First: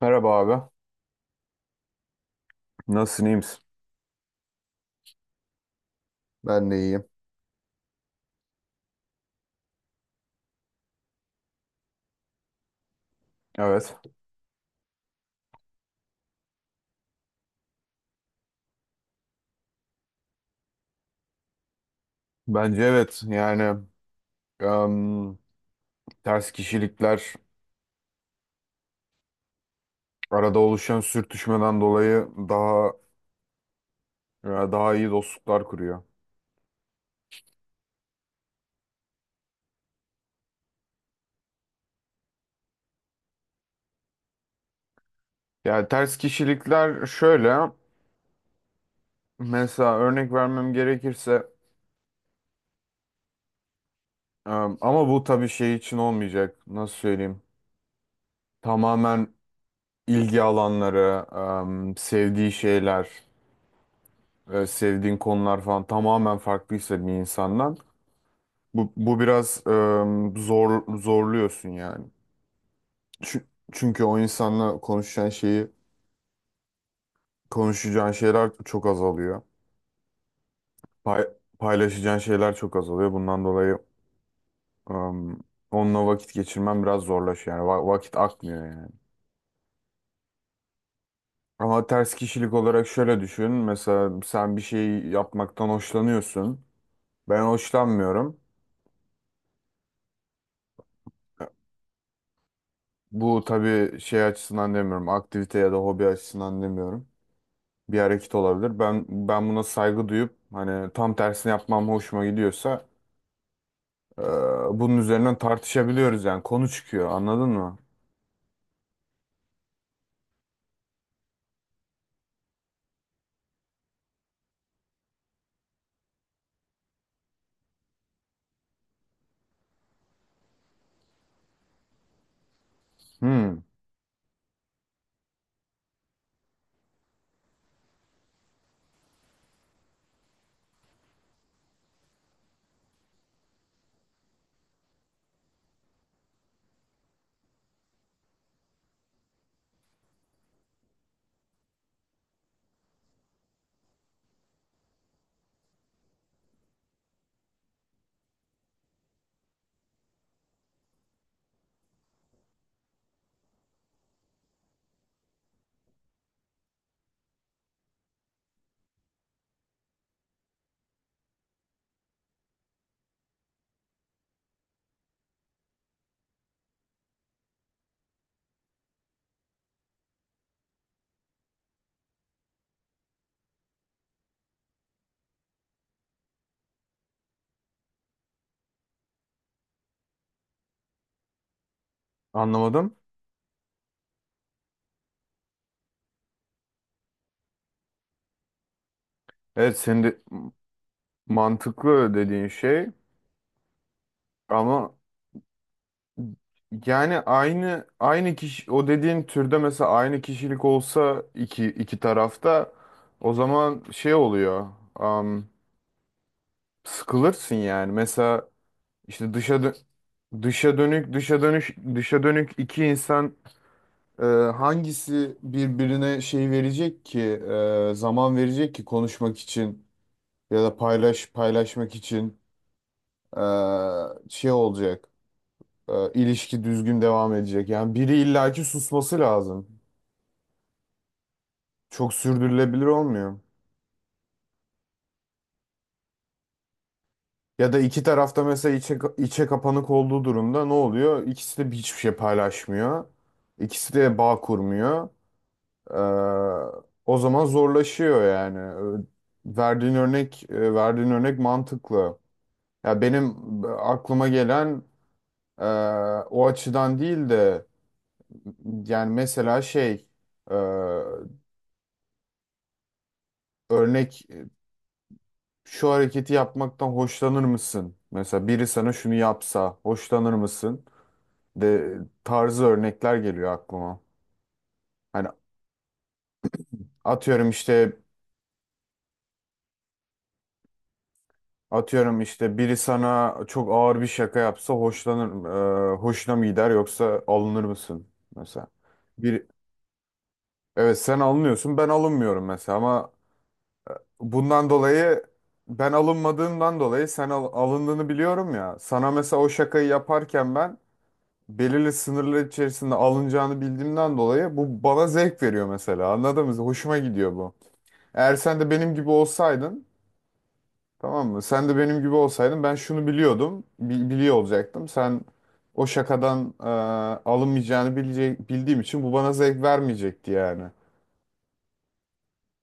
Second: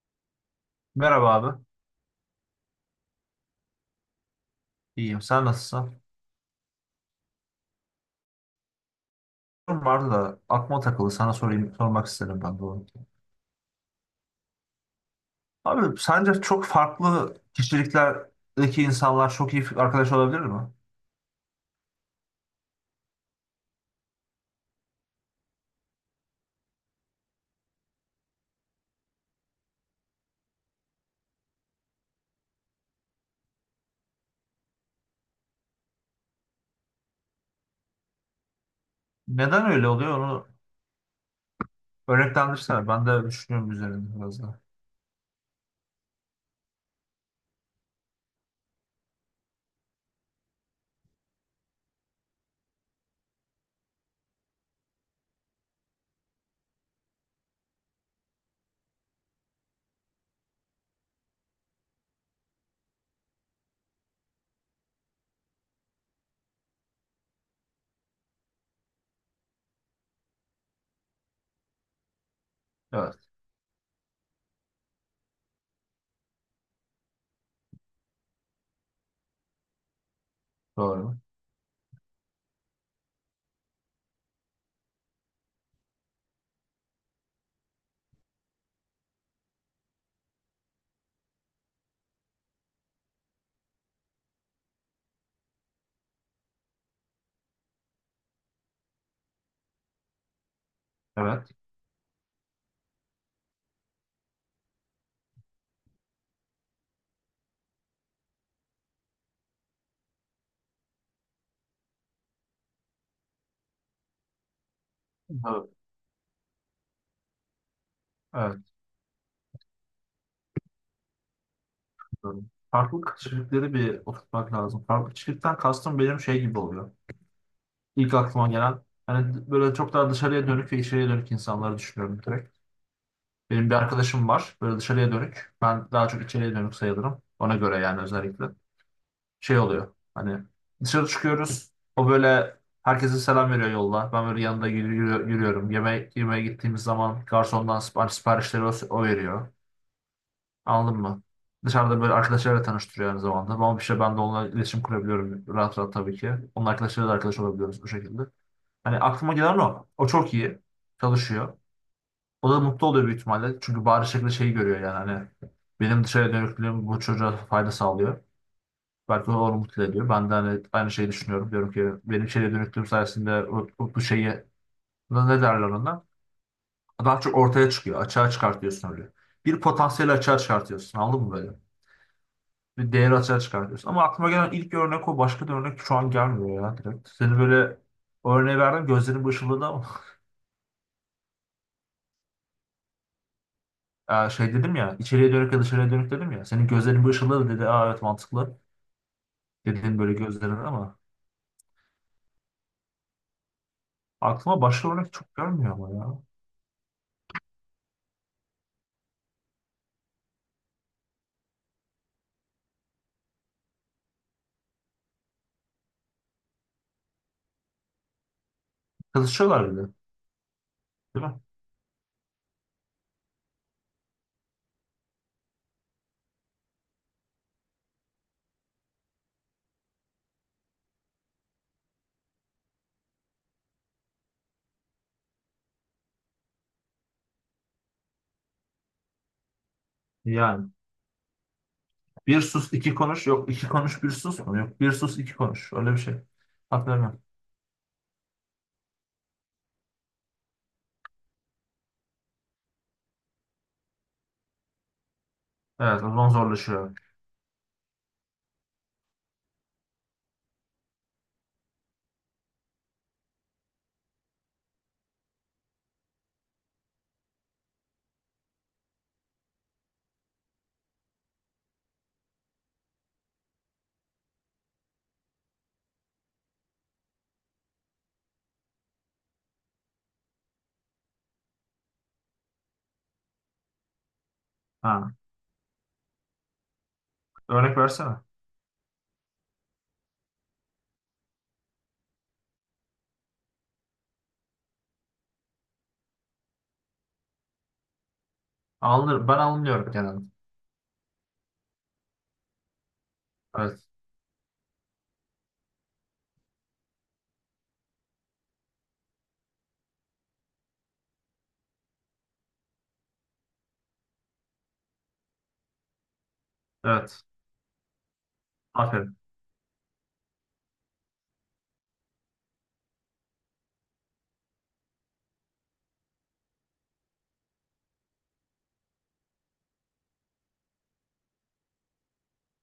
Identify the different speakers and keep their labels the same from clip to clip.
Speaker 1: Merhaba abi.
Speaker 2: Merhaba abi.
Speaker 1: Nasılsın, iyi misin?
Speaker 2: İyiyim. Sen nasılsın?
Speaker 1: Ben de iyiyim.
Speaker 2: Sorum vardı da aklıma takıldı. Sana sorayım, sormak istedim ben de onu.
Speaker 1: Evet.
Speaker 2: Abi sence çok farklı kişiliklerdeki insanlar çok iyi arkadaş olabilir mi?
Speaker 1: Bence evet. Yani em, ters kişilikler arada oluşan sürtüşmeden dolayı daha daha iyi dostluklar kuruyor.
Speaker 2: Neden öyle oluyor onu örneklendirsene. Ben de düşünüyorum üzerinde biraz da.
Speaker 1: Yani ters kişilikler şöyle. Mesela örnek vermem gerekirse ama bu tabii şey için olmayacak. Nasıl söyleyeyim? Tamamen ilgi alanları, sevdiği şeyler, sevdiğin konular falan tamamen farklıysa bir insandan. Bu biraz zorluyorsun yani.
Speaker 2: Evet.
Speaker 1: Çü- Çünkü o insanla konuşacağın şeyi, konuşacağın şeyler çok azalıyor.
Speaker 2: Doğru.
Speaker 1: Pay- paylaşacağın şeyler çok azalıyor. Bundan dolayı em, onunla vakit geçirmen biraz zorlaşıyor. Yani vakit akmıyor yani. Ama ters kişilik olarak şöyle düşün. Mesela sen bir şey yapmaktan hoşlanıyorsun. Ben hoşlanmıyorum.
Speaker 2: Evet.
Speaker 1: Bu tabii şey açısından demiyorum. Aktivite ya da hobi açısından demiyorum. Bir hareket olabilir. Ben buna saygı duyup hani tam tersini yapmam hoşuma gidiyorsa e, bunun üzerinden
Speaker 2: Evet.
Speaker 1: tartışabiliyoruz yani konu çıkıyor anladın mı?
Speaker 2: Evet. Doğru. Farklı kişilikleri bir oturtmak lazım. Farklı kişilikten kastım benim şey gibi oluyor. İlk aklıma gelen hani böyle çok daha dışarıya dönük ve içeriye dönük insanları düşünüyorum direkt.
Speaker 1: Hmm,
Speaker 2: Benim bir arkadaşım var. Böyle dışarıya dönük. Ben daha çok içeriye dönük sayılırım. Ona göre yani özellikle. Şey oluyor. Hani dışarı çıkıyoruz. O böyle herkese selam veriyor yolda. Ben böyle yanında yürüyorum. Yemek yemeye gittiğimiz zaman garsondan siparişleri o veriyor. Anladın mı? Dışarıda böyle arkadaşlarla tanıştırıyor aynı zamanda. Ama bir şey ben de onunla iletişim kurabiliyorum rahat rahat tabii ki. Onun arkadaşlarıyla da arkadaş olabiliyoruz bu şekilde. Hani aklıma gelen o. O çok iyi. Çalışıyor. O da mutlu oluyor büyük ihtimalle. Çünkü bari şekilde şeyi görüyor yani hani benim dışarıya dönüklüğüm bu çocuğa fayda sağlıyor. Belki o onu mutlu ediyor. Ben de hani aynı şeyi düşünüyorum. Diyorum ki benim içeriye dönüklüğüm sayesinde bu şeyi ne derler ona? Daha çok ortaya çıkıyor. Açığa çıkartıyorsun öyle. Bir potansiyeli açığa çıkartıyorsun. Anladın mı böyle? Bir değeri açığa çıkartıyorsun. Ama aklıma gelen ilk örnek o. Başka bir örnek şu an gelmiyor ya direkt. Seni böyle o örneği verdim. Gözlerin bu ışıldadı ama.
Speaker 1: anlamadım.
Speaker 2: Şey dedim ya. İçeriye dönük ya dışarıya dönük dedim ya. Senin gözlerin bu ışıldadı dedi. Aa evet mantıklı.
Speaker 1: Evet,
Speaker 2: Dedenin
Speaker 1: senin
Speaker 2: böyle
Speaker 1: de
Speaker 2: gözlerine ama
Speaker 1: mantıklı dediğin şey
Speaker 2: aklıma başka
Speaker 1: ama
Speaker 2: örnek çok gelmiyor ama ya.
Speaker 1: yani aynı kişi o dediğin türde mesela aynı kişilik olsa iki tarafta o zaman şey oluyor. am, Sıkılırsın yani. Mesela işte
Speaker 2: Kızışıyorlar bile.
Speaker 1: dışa dönük
Speaker 2: Değil mi?
Speaker 1: dışa dönüş dışa dönük iki insan. Ee, Hangisi birbirine şey verecek ki zaman verecek ki konuşmak için ya da paylaşmak için e, şey olacak, ilişki düzgün devam edecek yani biri illaki susması lazım.
Speaker 2: Yani
Speaker 1: Çok
Speaker 2: bir sus
Speaker 1: sürdürülebilir
Speaker 2: iki konuş
Speaker 1: olmuyor.
Speaker 2: yok iki konuş bir sus mu yok bir sus iki konuş öyle bir şey. Hatırlamıyorum.
Speaker 1: Ya da iki tarafta mesela içe kapanık olduğu durumda ne oluyor? İkisi de hiçbir şey paylaşmıyor, ikisi de bağ kurmuyor.
Speaker 2: Evet o zaman
Speaker 1: Ee,
Speaker 2: zorlaşıyor.
Speaker 1: O zaman zorlaşıyor yani. Ee, verdiğin örnek mantıklı. Ya benim aklıma gelen e, o açıdan değil de yani mesela e, örnek e, şu hareketi yapmaktan hoşlanır mısın? Mesela biri sana şunu yapsa hoşlanır mısın? De tarzı örnekler geliyor aklıma.
Speaker 2: Ha.
Speaker 1: Hani atıyorum
Speaker 2: Örnek
Speaker 1: işte.
Speaker 2: versene.
Speaker 1: Atıyorum işte, biri sana çok ağır bir şaka yapsa hoşuna mı gider yoksa alınır mısın mesela?
Speaker 2: Alınır, ben
Speaker 1: Bir,
Speaker 2: alınıyorum genelde.
Speaker 1: evet sen alınıyorsun ben alınmıyorum mesela ama
Speaker 2: Evet.
Speaker 1: bundan dolayı, ben alınmadığımdan dolayı sen alındığını biliyorum ya. Sana mesela o şakayı yaparken ben belirli sınırlar içerisinde alınacağını bildiğimden dolayı bu bana zevk veriyor mesela, anladın mı? Hoşuma
Speaker 2: Evet.
Speaker 1: gidiyor bu. Eğer sen de benim gibi
Speaker 2: Aferin.
Speaker 1: olsaydın. Tamam mı? Sen de benim gibi olsaydın ben şunu biliyordum. Biliyor olacaktım. Sen o şakadan bildiğim için bu bana zevk vermeyecekti yani.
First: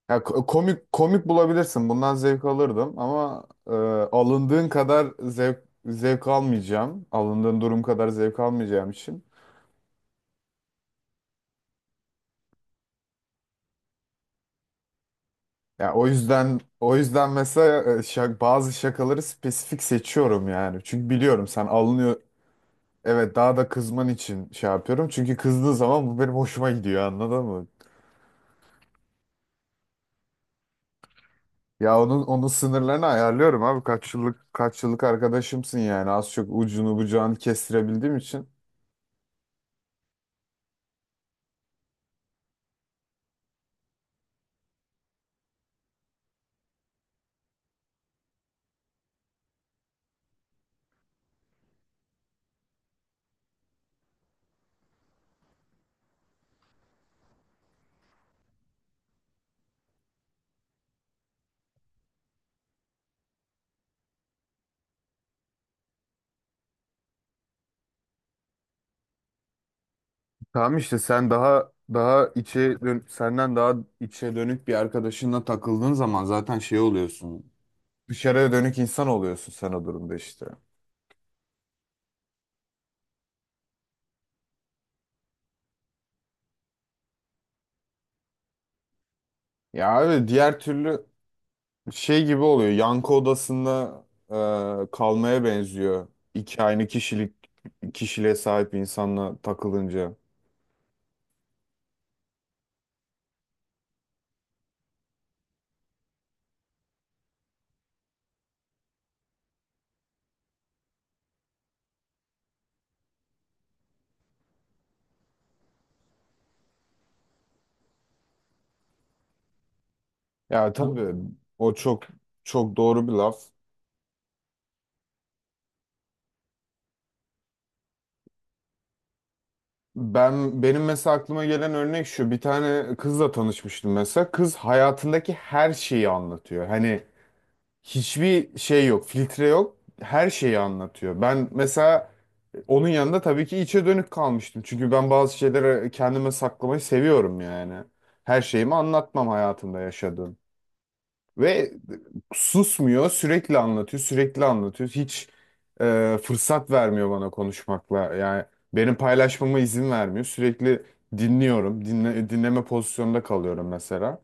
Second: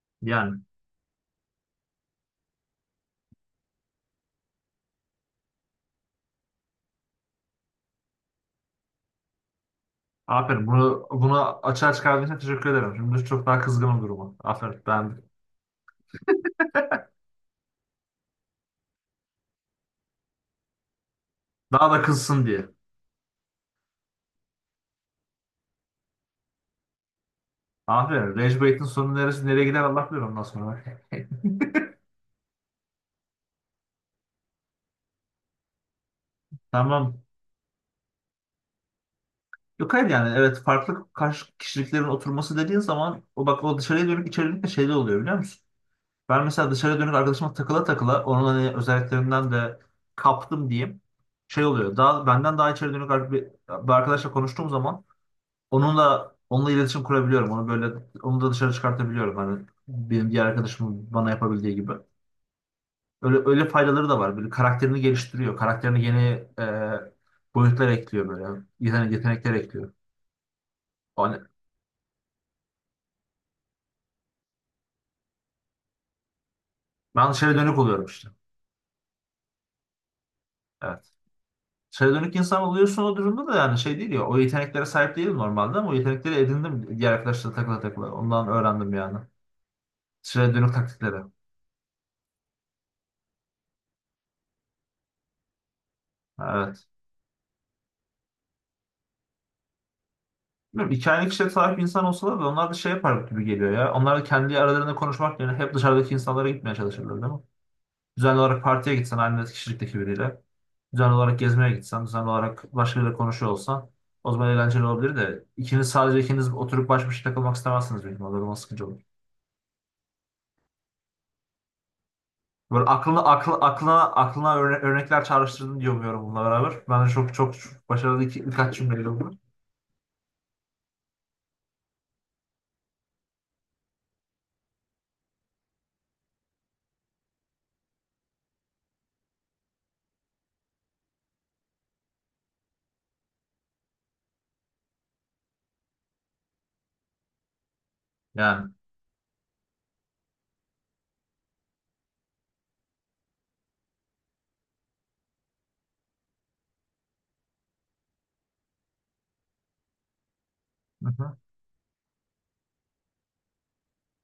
Speaker 1: Ya,
Speaker 2: Yani.
Speaker 1: komik bulabilirsin. Bundan zevk alırdım ama alındığın kadar zevk almayacağım. Alındığın durum kadar zevk almayacağım için.
Speaker 2: Aferin. Bunu açığa çıkardığın için teşekkür ederim. Şimdi çok daha kızgınım duruma. Aferin. Ben
Speaker 1: Ya o yüzden mesela bazı şakaları spesifik seçiyorum yani. Çünkü biliyorum sen
Speaker 2: daha da
Speaker 1: alınıyor.
Speaker 2: kızsın diye.
Speaker 1: Evet, daha da kızman için şey yapıyorum. Çünkü kızdığı zaman bu benim hoşuma gidiyor, anladın mı?
Speaker 2: Aferin. Rage Bait'in sonu neresi nereye gider Allah bilir ondan sonra.
Speaker 1: Ya onun sınırlarını ayarlıyorum abi. Kaç yıllık arkadaşımsın yani. Az çok ucunu
Speaker 2: Tamam.
Speaker 1: bucağını kestirebildiğim için.
Speaker 2: Yok hayır yani evet farklı karşı kişiliklerin oturması dediğin zaman o bak o dışarıya dönük içerilik de şeyde oluyor biliyor musun? Ben mesela dışarıya dönük arkadaşıma takıla takıla onun hani özelliklerinden de kaptım diyeyim. Şey oluyor daha benden daha içeri dönük bir arkadaşla konuştuğum zaman onunla iletişim kurabiliyorum. Onu böyle onu da dışarı çıkartabiliyorum. Hani benim diğer arkadaşımın bana yapabildiği gibi. Öyle öyle faydaları da var. Böyle karakterini geliştiriyor. Karakterini yeni boyutlar ekliyor böyle. Yetenekler ekliyor.
Speaker 1: Tamam işte sen daha senden daha içe dönük bir arkadaşınla takıldığın zaman zaten şey
Speaker 2: Ben
Speaker 1: oluyorsun.
Speaker 2: dışarı dönük oluyorum işte.
Speaker 1: Dışarıya dönük insan oluyorsun sen o durumda işte.
Speaker 2: Evet. Dışarı dönük insan oluyorsun o durumda da yani şey değil ya. O yeteneklere sahip değilim normalde ama o yetenekleri edindim diğer arkadaşlarla takıla takıla. Ondan öğrendim yani.
Speaker 1: Ya abi
Speaker 2: Dışarı
Speaker 1: diğer
Speaker 2: dönük
Speaker 1: türlü
Speaker 2: taktikleri.
Speaker 1: şey gibi oluyor. Yankı odasında kalmaya benziyor. İki aynı
Speaker 2: Evet.
Speaker 1: kişiliğe sahip insanla takılınca.
Speaker 2: Bilmiyorum, iki kişiye sahip insan olsalar da onlar da şey yapar gibi geliyor ya. Onlar da kendi aralarında konuşmak yerine hep dışarıdaki insanlara gitmeye çalışırlar değil mi? Düzenli olarak partiye gitsen aynı kişilikteki biriyle. Düzenli olarak gezmeye gitsen, düzenli olarak başkalarıyla konuşuyor olsan o zaman eğlenceli olabilir de ikiniz sadece ikiniz oturup baş başa takılmak istemezsiniz benim. O zaman sıkıcı olur.
Speaker 1: Ya tabii o çok
Speaker 2: Böyle
Speaker 1: doğru bir
Speaker 2: aklına
Speaker 1: laf.
Speaker 2: akl, aklına aklına örnekler çağrıştırdın diye umuyorum bununla beraber. Bence çok çok başarılı birkaç cümleydi bunlar.
Speaker 1: Benim mesela aklıma gelen örnek şu. Bir tane kızla tanışmıştım mesela. Kız hayatındaki her şeyi anlatıyor. Hani hiçbir şey yok, filtre yok. Her şeyi anlatıyor. Ben mesela onun yanında tabii ki içe dönük kalmıştım. Çünkü ben bazı şeyleri kendime saklamayı seviyorum yani. Her
Speaker 2: Yani.
Speaker 1: şeyimi anlatmam hayatımda yaşadığım. Ve susmuyor, sürekli anlatıyor, sürekli anlatıyor. Hiç fırsat vermiyor bana konuşmakla. Yani benim paylaşmama izin vermiyor. Sürekli
Speaker 2: Hı hı.
Speaker 1: dinliyorum. Dinleme pozisyonunda kalıyorum mesela.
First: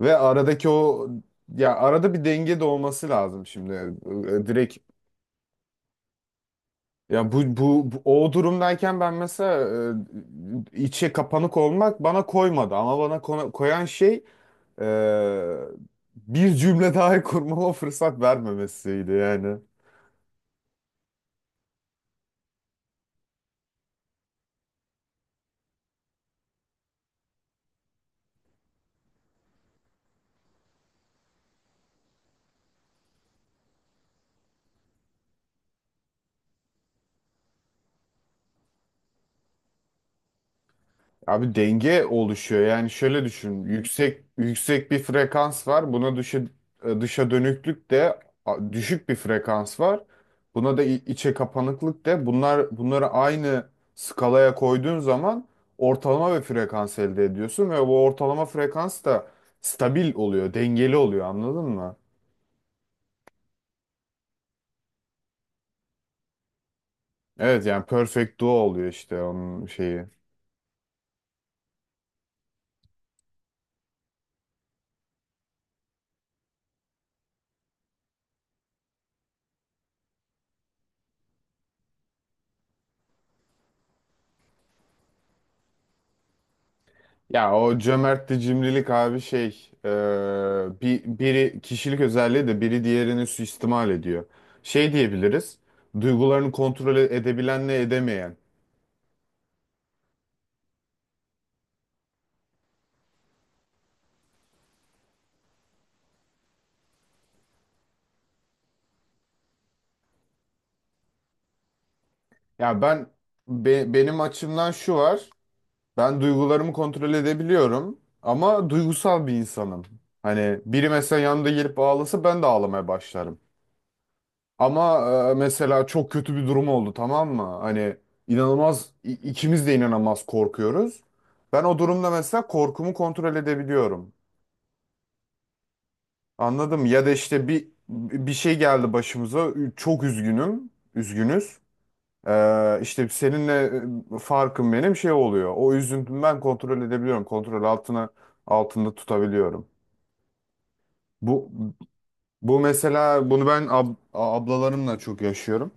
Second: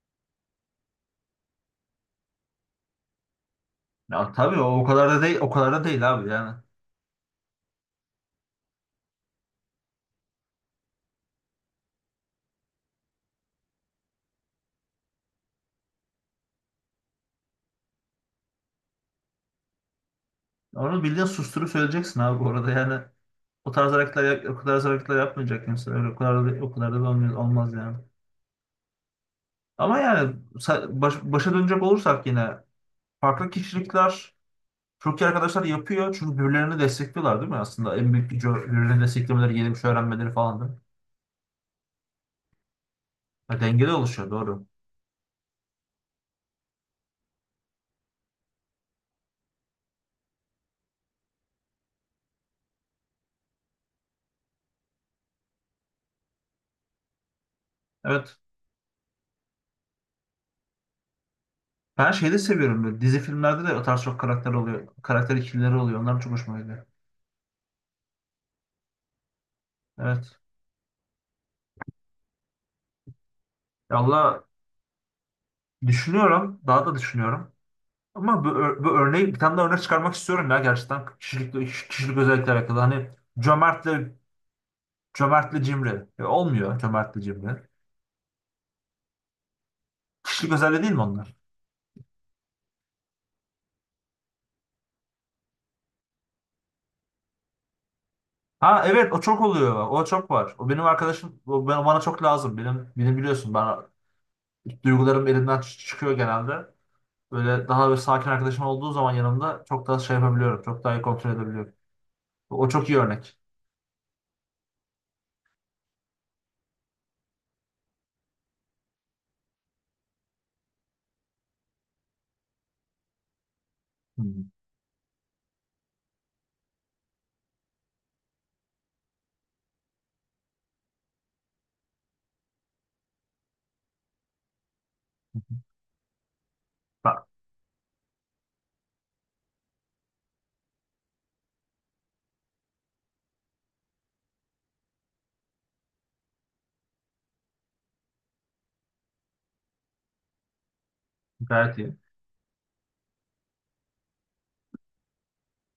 Speaker 1: Ve aradaki o, ya arada bir denge de olması lazım şimdi.
Speaker 2: Ya tabii
Speaker 1: Direkt,
Speaker 2: o kadar da değil o kadar da değil abi yani.
Speaker 1: ya o durumdayken ben mesela içe kapanık olmak bana koymadı ama bana koyan şey e, bir cümle daha kurmama fırsat vermemesiydi yani.
Speaker 2: Onu bildiğin susturup söyleyeceksin abi bu arada yani. O tarz hareketler o tarz hareketler yapmayacak insan. Öyle o kadar da olmaz yani. Ama yani başa dönecek olursak yine farklı kişilikler çok iyi arkadaşlar yapıyor. Çünkü birbirlerini destekliyorlar değil mi aslında? En büyük gücü birbirlerini desteklemeleri, yeni bir şey öğrenmeleri falan değil mi?
Speaker 1: Abi denge oluşuyor. Yani şöyle
Speaker 2: Ha,
Speaker 1: düşün.
Speaker 2: dengeli
Speaker 1: Yüksek
Speaker 2: oluşuyor doğru.
Speaker 1: yüksek bir frekans var. Buna dışa dönüklük de. Düşük bir frekans var. Buna da içe kapanıklık de. Bunları aynı skalaya koyduğun zaman ortalama bir frekans elde ediyorsun ve bu
Speaker 2: Evet.
Speaker 1: ortalama frekans da stabil oluyor, dengeli oluyor. Anladın mı?
Speaker 2: Ben şeyi de seviyorum böyle. Dizi filmlerde de o tarz çok karakter oluyor. Karakter ikilileri oluyor. Onlar çok hoşuma gidiyor.
Speaker 1: Evet yani perfect duo oluyor işte onun şeyi.
Speaker 2: Evet. Ya valla düşünüyorum. Daha da düşünüyorum. Ama bu örneği bir tane daha örnek çıkarmak istiyorum ya gerçekten. Kişilik özellikle alakalı. Hani cömertle cömertle cimri. E, olmuyor cömertle
Speaker 1: Ya
Speaker 2: cimri.
Speaker 1: o cömertli cimrilik abi
Speaker 2: Kişilik özelliği değil mi onlar?
Speaker 1: biri kişilik özelliği de biri diğerini suistimal ediyor. Şey diyebiliriz, duygularını kontrol edebilenle edemeyen.
Speaker 2: Ha evet o çok oluyor. O çok var. O benim arkadaşım. O bana çok lazım. Benim biliyorsun. Ben duygularım elimden çıkıyor genelde. Böyle daha böyle sakin arkadaşım olduğu zaman yanımda çok daha şey yapabiliyorum. Çok daha iyi kontrol edebiliyorum. O
Speaker 1: Ya
Speaker 2: çok iyi örnek.
Speaker 1: benim açımdan şu var, ben duygularımı kontrol edebiliyorum ama duygusal bir insanım. Hani biri mesela yanımda gelip ağlasa ben de ağlamaya başlarım.
Speaker 2: Hmm.
Speaker 1: Ama mesela çok kötü bir durum oldu, tamam mı? Hani ikimiz de inanılmaz korkuyoruz. Ben o durumda mesela korkumu kontrol edebiliyorum. Anladım. Ya da
Speaker 2: Bak,
Speaker 1: işte bir şey geldi başımıza. Çok üzgünüm. Üzgünüz. İşte seninle farkım benim şey oluyor. O üzüntümü ben kontrol edebiliyorum. Kontrol altında tutabiliyorum. Bu
Speaker 2: gayet iyi.
Speaker 1: bu mesela bunu ben ablalarımla çok yaşıyorum.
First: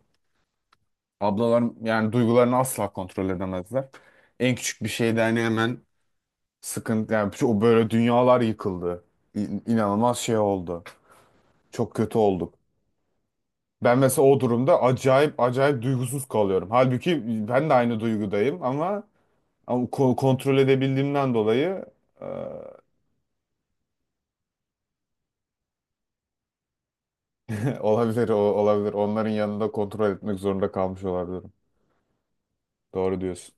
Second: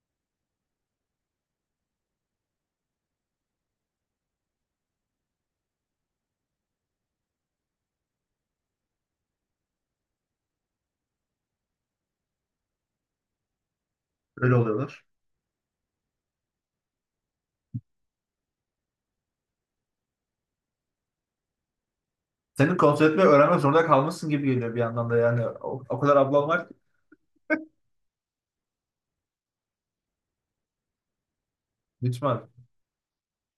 Speaker 1: Ablalarım yani duygularını asla kontrol edemezler. En küçük bir şeyde hani hemen sıkıntı yani o böyle dünyalar yıkıldı. İnanılmaz şey oldu. Çok kötü olduk. Ben mesela o
Speaker 2: Öyle
Speaker 1: durumda
Speaker 2: oluyorlar.
Speaker 1: acayip duygusuz kalıyorum. Halbuki ben de aynı duygudayım ama, ama kontrol edebildiğimden dolayı e,
Speaker 2: Senin kontrol etmeyi öğrenmek zorunda kalmışsın gibi geliyor bir yandan da yani. O kadar ablan var ki.
Speaker 1: olabilir. Onların yanında kontrol etmek zorunda kalmış olabilirim.
Speaker 2: Lütfen.
Speaker 1: Doğru diyorsun.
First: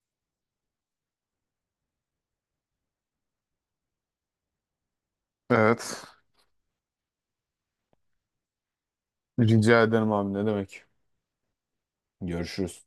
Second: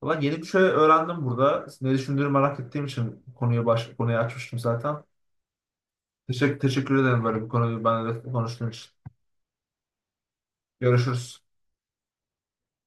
Speaker 2: Ulan yeni bir şey öğrendim burada. Ne düşündüğünü merak ettiğim için konuyu konuyu açmıştım zaten.
Speaker 1: Evet.
Speaker 2: Teşekkür ederim böyle bir konuyu benimle konuştuğun için.
Speaker 1: Rica ederim abi, ne demek.
Speaker 2: Görüşürüz.
Speaker 1: Görüşürüz.